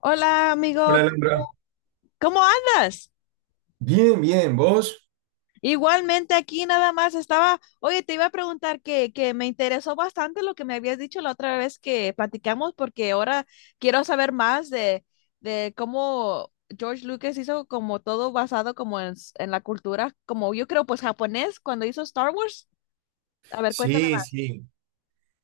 Hola, Hola, amigo, Alondra. ¿cómo andas? Bien, bien, ¿vos? Igualmente aquí nada más estaba, oye, te iba a preguntar que me interesó bastante lo que me habías dicho la otra vez que platicamos, porque ahora quiero saber más de cómo George Lucas hizo como todo basado como en, en la cultura, como yo creo, pues japonés, cuando hizo Star Wars. A ver, cuéntame Sí, más. sí.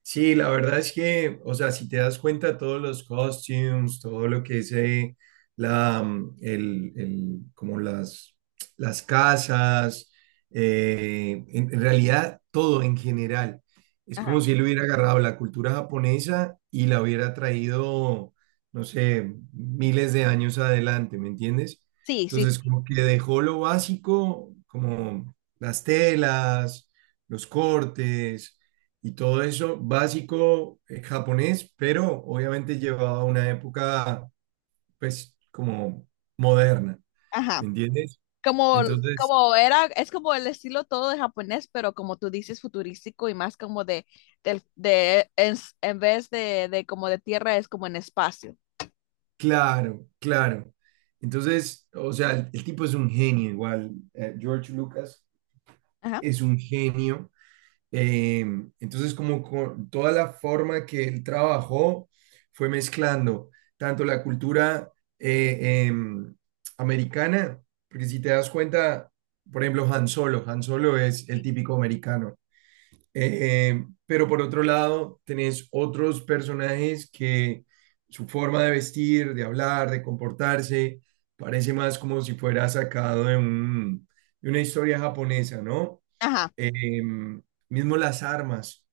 Sí, la verdad es que, o sea, si te das cuenta, todos los costumes, todo lo que es la, mm, el- como las casas, en realidad todo en general. Es Ajá. como si él hubiera agarrado la cultura japonesa y la hubiera traído, no sé, miles de años adelante, ¿me entiendes? Sí, sí, Entonces, sí. como que dejó lo básico, como las telas, los cortes y todo eso básico japonés, pero obviamente llevado a una época, pues, como moderna, Ajá. ¿me entiendes? Como, Entonces, como era, es como el estilo todo de japonés, pero como tú dices, futurístico y más como de, de, en vez de como de tierra, es como en espacio. claro, claro. Entonces, o sea, el tipo es un genio igual. George Lucas Ajá. es un genio. Eh, entonces, como con toda la forma que él trabajó, fue mezclando tanto la cultura eh, em, americana, porque si te das cuenta, por ejemplo, Han Solo, Han Solo es el típico americano. Pero por otro lado, tenés otros personajes que su forma de vestir, de hablar, de comportarse, parece más como si fuera sacado de de una historia japonesa, ¿no? Ajá. Em, Mismo las armas,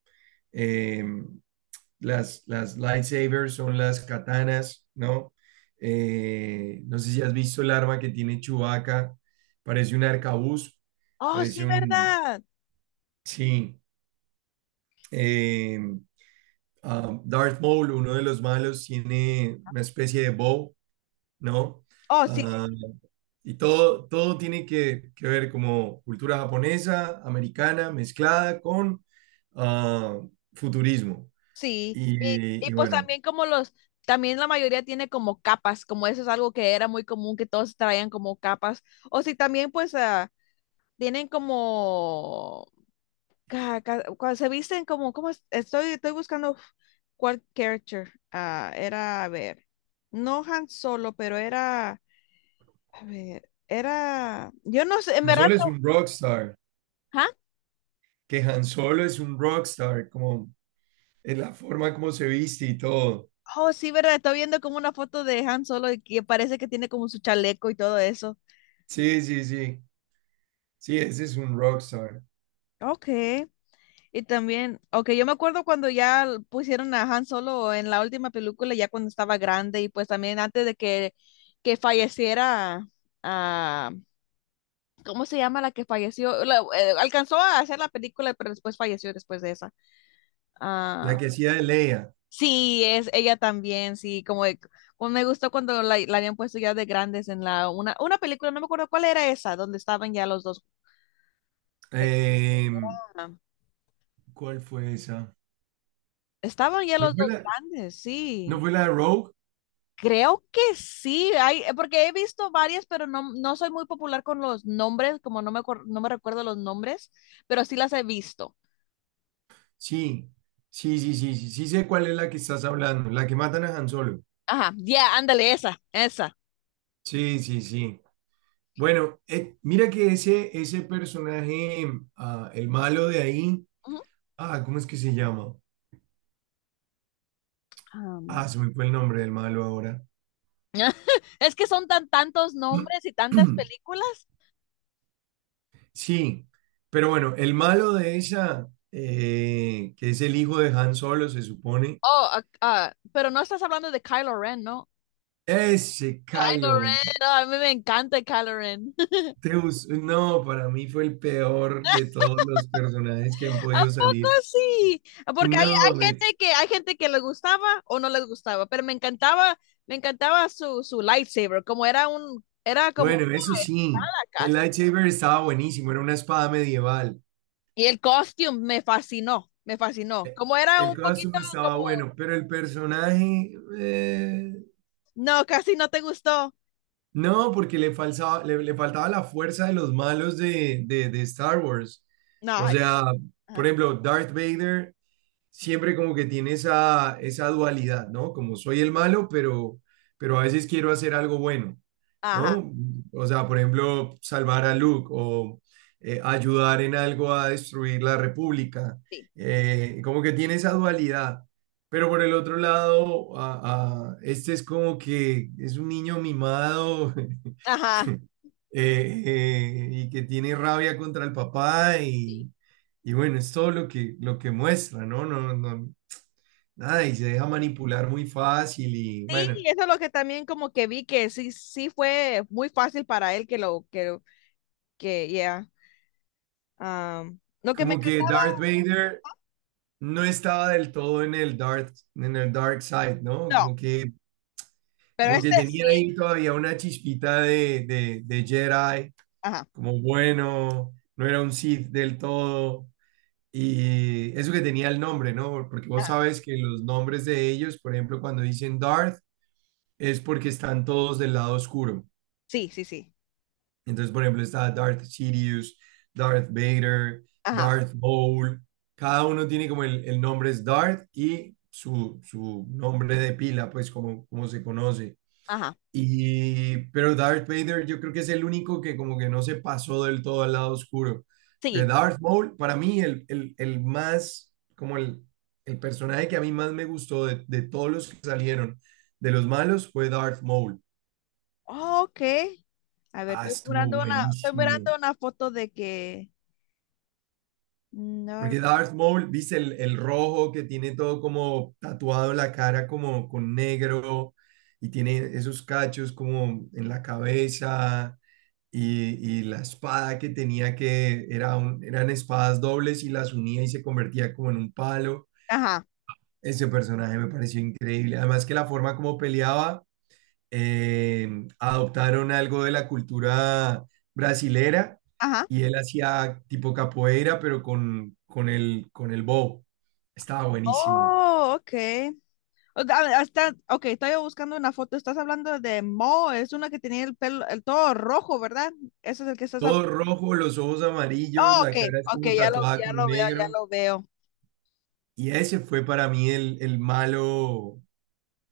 em, las lightsabers son las katanas, ¿no? No sé si has visto el arma que tiene Chewbacca, parece un arcabuz, Oh, sí, parece un... ¿verdad? Sí. em, Darth Maul, uno de los malos, tiene una especie de bow, ¿no? Oh, sí, sí. Ah, y todo tiene que ver como cultura japonesa, americana, mezclada con ah, futurismo. Sí. Y, Y, y y pues bueno, también como los, también la mayoría tiene como capas, como eso es algo que era muy común, que todos traían como capas. O sí, también pues tienen como cuando se visten como, como estoy buscando cuál character era, a ver, no Han Solo, pero era, a ver, era, yo no sé, en Han verdad, Solo es no- un rockstar, ¿ah? que Han Solo es un rockstar, como en la forma como se viste y todo. Oh, sí, verdad, estoy viendo como una foto de Han Solo y que parece que tiene como su chaleco y todo eso. Sí, sí, sí, sí, ese es un rockstar. Ok, y también, ok, yo me acuerdo cuando ya pusieron a Han Solo en la última película, ya cuando estaba grande y pues también antes de que falleciera ah, ¿cómo se llama la que falleció? Alcanzó a hacer la película, pero después falleció después de esa. La Ah, que hacía de Leia. sí, es ella también, sí, como, de- como me gustó cuando la habían puesto ya de grandes en la una película, no me acuerdo cuál era esa, donde estaban ya los dos. De- Em, ah, ¿Cuál fue esa? estaban ya ¿No los fue dos la, grandes, no sí. fue la de Rogue? Creo que sí, hay, porque he visto varias, pero no, no soy muy popular con los nombres, como no me, no me recuerdo los nombres, pero sí las he visto. Sí, sí, sí, sí, sí, sí sé cuál es la que estás hablando, la que matan a Han Solo. Ajá, ya, ándale, esa, esa. Sí, sí, sí. Bueno, mira que ese personaje, el malo de ahí, Ujú. ¿Cómo es que se llama? Am, Se me fue el nombre del malo ahora. Es que son tan tantos nombres y tantas películas. Sí, pero bueno, el malo de esa, que es el hijo de Han Solo, se supone, Oh, ah, ah, pero no estás hablando de Kylo Ren, ¿no? ese Kylo Kylo Ren. Ren. No, a mí me encanta Kylo Ren. Deus, no, para mí fue el peor de todos los personajes que han ¿A podido poco salir. sí? Porque hay, No, hombre. Hay gente que le gustaba o no les gustaba, pero me encantaba su, su lightsaber, como era un, era como Bueno, eso una sí. espada El casi. lightsaber estaba buenísimo, era una espada medieval. Y el costume me fascinó, me fascinó. Eh, Como era El un poquito costume estaba como, bueno, pero el personaje. No, casi no te gustó. No, porque le faltaba la fuerza de los malos de Star Wars. No, O ay, sea, por ajá, ejemplo, Darth Vader siempre como que tiene esa dualidad, ¿no? Como, soy el malo, pero a veces quiero hacer algo bueno, ajá, ¿no? O sea, por ejemplo, salvar a Luke o ayudar en algo a destruir la República. sí, Como que tiene esa dualidad. Pero por el otro lado, este es como que es un niño mimado. ajá. Y que tiene rabia contra el papá, y bueno, es todo lo que muestra, ¿no? No, no, nada, y se deja manipular muy fácil. Y bueno, Sí, eso es lo que también como que vi que sí, sí fue muy fácil para él que lo, que, lo- que, ya. Lo que me como que encantaba, Darth Vader no estaba del todo en el dark side, ¿no? no, Como que, pero como que este tenía sí. ahí todavía una chispita de Jedi, Ajá, como bueno, no era un Sith del todo. Y eso que tenía el nombre, ¿no? Porque vos ajá, sabes que los nombres de ellos, por ejemplo, cuando dicen Darth, es porque están todos del lado oscuro. sí, sí, sí. Entonces, por ejemplo, está Darth Sidious, Darth Vader, Ajá, Darth Maul. Cada uno tiene como el nombre es Darth y su nombre de pila, pues como se conoce. ajá, Pero Darth Vader, yo creo que es el único que como que no se pasó del todo al lado oscuro. Porque sí. Darth Maul, para mí, el más, como el personaje que a mí más me gustó de todos los que salieron de los malos, fue Darth Maul. Ok. A ver, Estuvo estoy buenísimo. mirando una foto de que. No- Porque Darth Maul, viste el rojo que tiene todo como tatuado en la cara, como con negro, y tiene esos cachos como en la cabeza, y la espada que tenía, eran espadas dobles y las unía y se convertía como en un palo. Ajá, Ese personaje me pareció increíble. Además, que la forma como peleaba, eh, adoptaron algo de la cultura brasilera, ajá. y él hacía tipo capoeira, pero con el bow. Estaba buenísimo. Oh, ok. Hasta, ok, estoy buscando una foto. Estás hablando de Mo, es una que tenía el pelo, el todo rojo, ¿verdad? Eso es el que estás. Todo rojo, los ojos amarillos, Oh, ok, la cara es ok, como tatuada ya con lo veo, ya negro. lo veo. Y ese fue para mí el malo,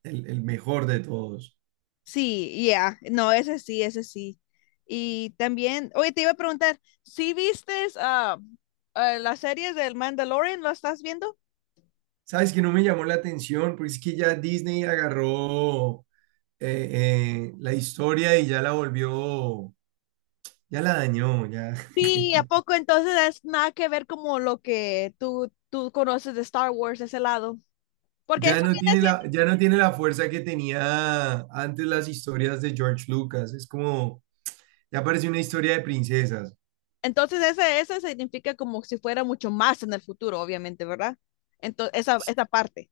el mejor de todos. Sí, ya, no, ese sí, ese sí. Y también, oye, te iba a preguntar, ¿sí vistes las series del Mandalorian? ¿Lo estás viendo? ¿Sabes que no me llamó la atención? Porque es que ya Disney agarró eh, la historia y ya la volvió, ya la dañó, ya. Sí, ¿a poco entonces es nada que ver como lo que tú conoces de Star Wars, ese lado? Porque Ya eso no viene tiene siendo, la, ya no tiene la fuerza que tenía antes las historias de George Lucas. Es como, ya parece una historia de princesas. entonces ese significa como si fuera mucho más en el futuro, obviamente, ¿verdad? Entonces, esa parte.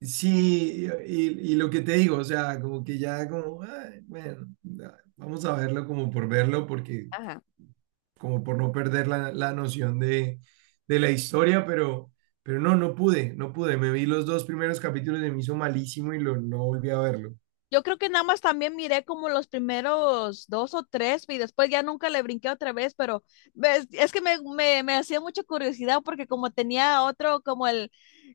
Sí, y lo que te digo, o sea, como que ya como, "Ay, bueno, ya, vamos a verlo como por verlo, porque Ajá. como por no perder la noción de la historia, pero no, no pude, no pude. Me vi los dos primeros capítulos y me hizo malísimo y no volví a verlo. Yo creo que nada más también miré como los primeros dos o tres y después ya nunca le brinqué otra vez, pero ves, es que me, me hacía mucha curiosidad porque como tenía otro, como el,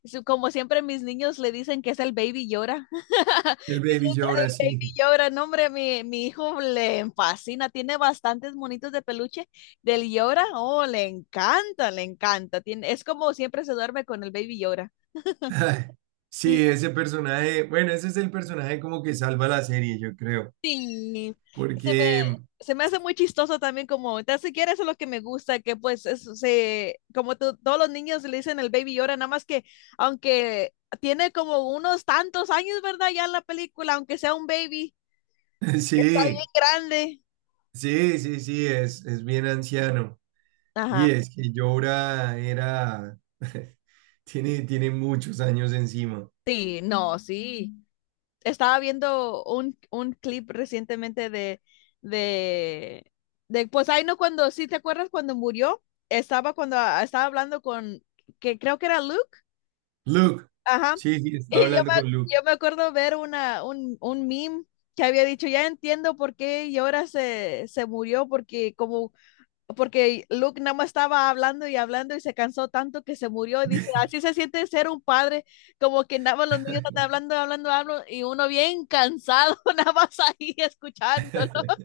su- como siempre mis niños le dicen que es el baby llora. El Baby Yoda, sí. Llora, no hombre, mi hijo le fascina, tiene bastantes monitos de peluche del llora, oh, le encanta, tiene, es como siempre se duerme con el baby llora. Ay, sí, ese personaje, bueno, ese es el personaje como que salva la serie, yo creo, Sí, se me, porque se me hace muy chistoso también como, ni siquiera eso es lo que me gusta, que pues se, como todos los niños le dicen el baby llora, nada más que aunque tiene como unos tantos años, ¿verdad? Ya en la película, aunque sea un baby, está sí, bien grande. sí, sí, sí, es bien anciano. Y Ajá, es que Jorah era, tiene muchos años encima. sí, no, sí. Estaba viendo un clip recientemente de, de, pues ahí no cuando, sí, ¿te acuerdas cuando murió? Estaba cuando estaba hablando con, que creo que era Luke. Luke, Ajá. sí, sí, estaba Y yo hablando me, con Luke. yo me acuerdo ver una, un meme que había dicho, ya entiendo por qué Yora se, se murió, porque como, porque Luke nada más estaba hablando y hablando y se cansó tanto que se murió. Y dice, así se siente ser un padre, como que nada más los niños están hablando, hablando, hablando, y uno bien cansado, nada más ahí escuchándolos.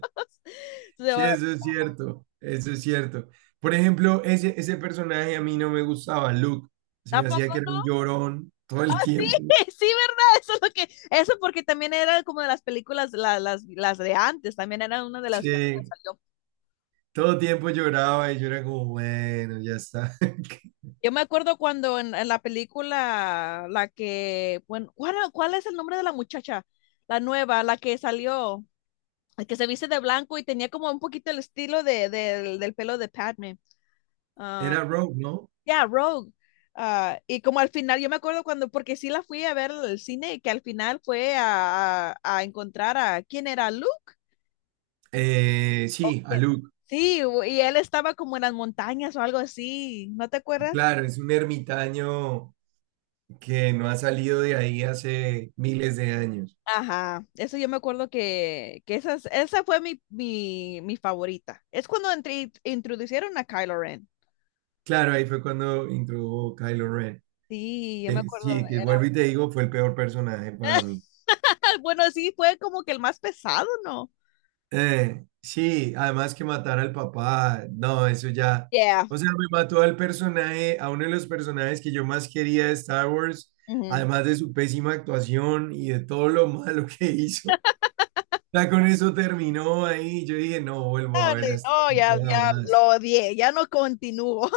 Se Sí, va, eso es cierto, eso es cierto. Por ejemplo, ese personaje a mí no me gustaba, Luke. Se ¿a me hacía poco que era no? un llorón todo el Ah, sí, tiempo. sí, ¿verdad? Eso es lo que, eso porque también era como de las películas, las de antes, también era una de las que apenas Sí, salió. todo tiempo lloraba y yo era como, bueno, ya está. Yo me acuerdo cuando en la película, la que, bueno, ¿cuál, cuál es el nombre de la muchacha? La nueva, la que salió, la que se viste de blanco y tenía como un poquito el estilo de, del pelo de Padme. Ah, Era Rogue, ¿no? yeah, Rogue. Ah, y como al final, yo me acuerdo cuando, porque sí la fui a ver al cine, y que al final fue a, a encontrar a, ¿quién era? ¿Luke? ¿O Sí, quién? Aluk. Sí, u- y él estaba como en las montañas o algo así, ¿no te acuerdas? Claro, es un ermitaño que no ha salido de ahí hace miles de años. Ajá, eso yo me acuerdo que esas, esa fue mi, mi, mi favorita. Es cuando introducieron a Kylo Ren. Claro, ahí fue cuando introdujo Kylo Ren. Sí, yo me acuerdo, Sí, que era, vuelvo y te digo, fue el peor personaje para mí. bueno, sí, fue como que el más pesado, ¿no? Sí, además, que matar al papá, no, eso ya. Yeah. O sea, me mató al personaje, a uno de los personajes que yo más quería de Star Wars, Ujú. además de su pésima actuación y de todo lo malo que hizo. Ya con eso terminó ahí. Yo dije, no vuelvo a Dale, ver a este no, ya, tipo ya lo jamás. odié, ya no continúo.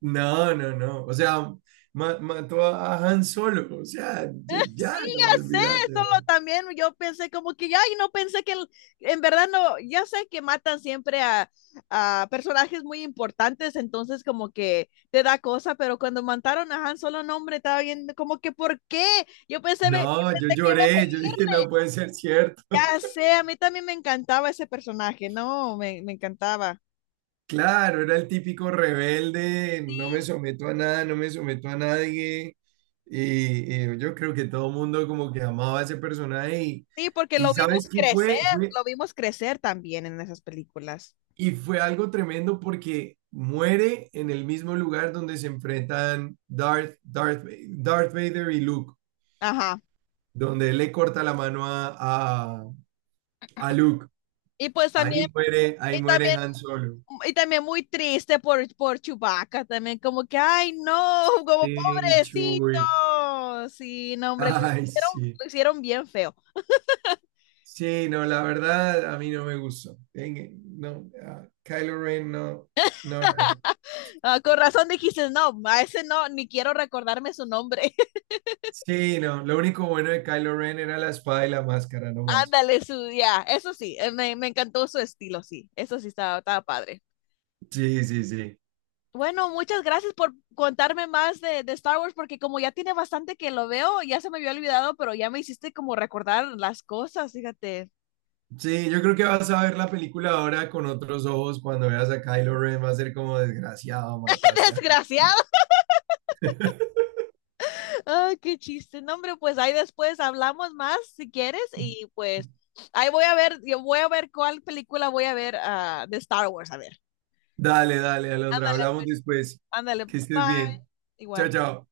No, no, no. O sea, mató a Han Solo. O sea, ya, Sí, ya no, ya sé, olvídate, solo man. también yo pensé como que ay no pensé que el- en verdad no, ya sé que matan siempre a personajes muy importantes, entonces como que te da cosa, pero cuando mataron a Han Solo, no, hombre, estaba viendo como que ¿por qué? Yo pensé, yo No, yo pensé que iba a lloré. Yo seguir, dije, no puede ser cierto. ya sé, a mí también me encantaba ese personaje, no, me encantaba. Claro, era el típico rebelde, no me Sí, someto a nada, no me someto a nadie. Y yo creo que todo el mundo como que amaba a ese personaje. Y, sí, porque y ¿sabes qué fue? Lo vimos crecer también en esas películas. Y fue algo tremendo porque muere en el mismo lugar donde se enfrentan Darth Vader y Luke, Ajá. donde él le corta la mano a Luke. Y pues también Ahí y muere también, Han Solo. y también muy triste por Chewbacca, también como que, ay, no, como Sí, pobrecito. Chewie. Sí, no, hombre, Ay, hicieron, sí. lo hicieron bien feo. Sí, no, la verdad a mí no me gustó. No, a Kylo Ren no, no, no. Ah, con razón dijiste, no, a ese no, ni quiero recordarme su nombre. Sí, no, lo único bueno de Kylo Ren era la espada y la máscara, no más. Ándale, su, ya, eso sí, me, me encantó su estilo, sí, eso sí estaba, estaba padre. Sí, sí, sí. Bueno, muchas gracias por contarme más de Star Wars, porque como ya tiene bastante que lo veo, ya se me había olvidado, pero ya me hiciste como recordar las cosas, fíjate. Sí, yo creo que vas a ver la película ahora con otros ojos. Cuando veas a Kylo Ren va a ser como, "desgraciado, mataste a Jesús". ¡Desgraciado! Ah, qué chiste. No, hombre, pues ahí después hablamos más si quieres y pues ahí voy a ver, yo voy a ver cuál película voy a ver de Star Wars, a ver. Dale, dale, Alondra, Ándale, hablamos pues. después. Ándale. Que Bye. estés bien. Chao, Igual. chao.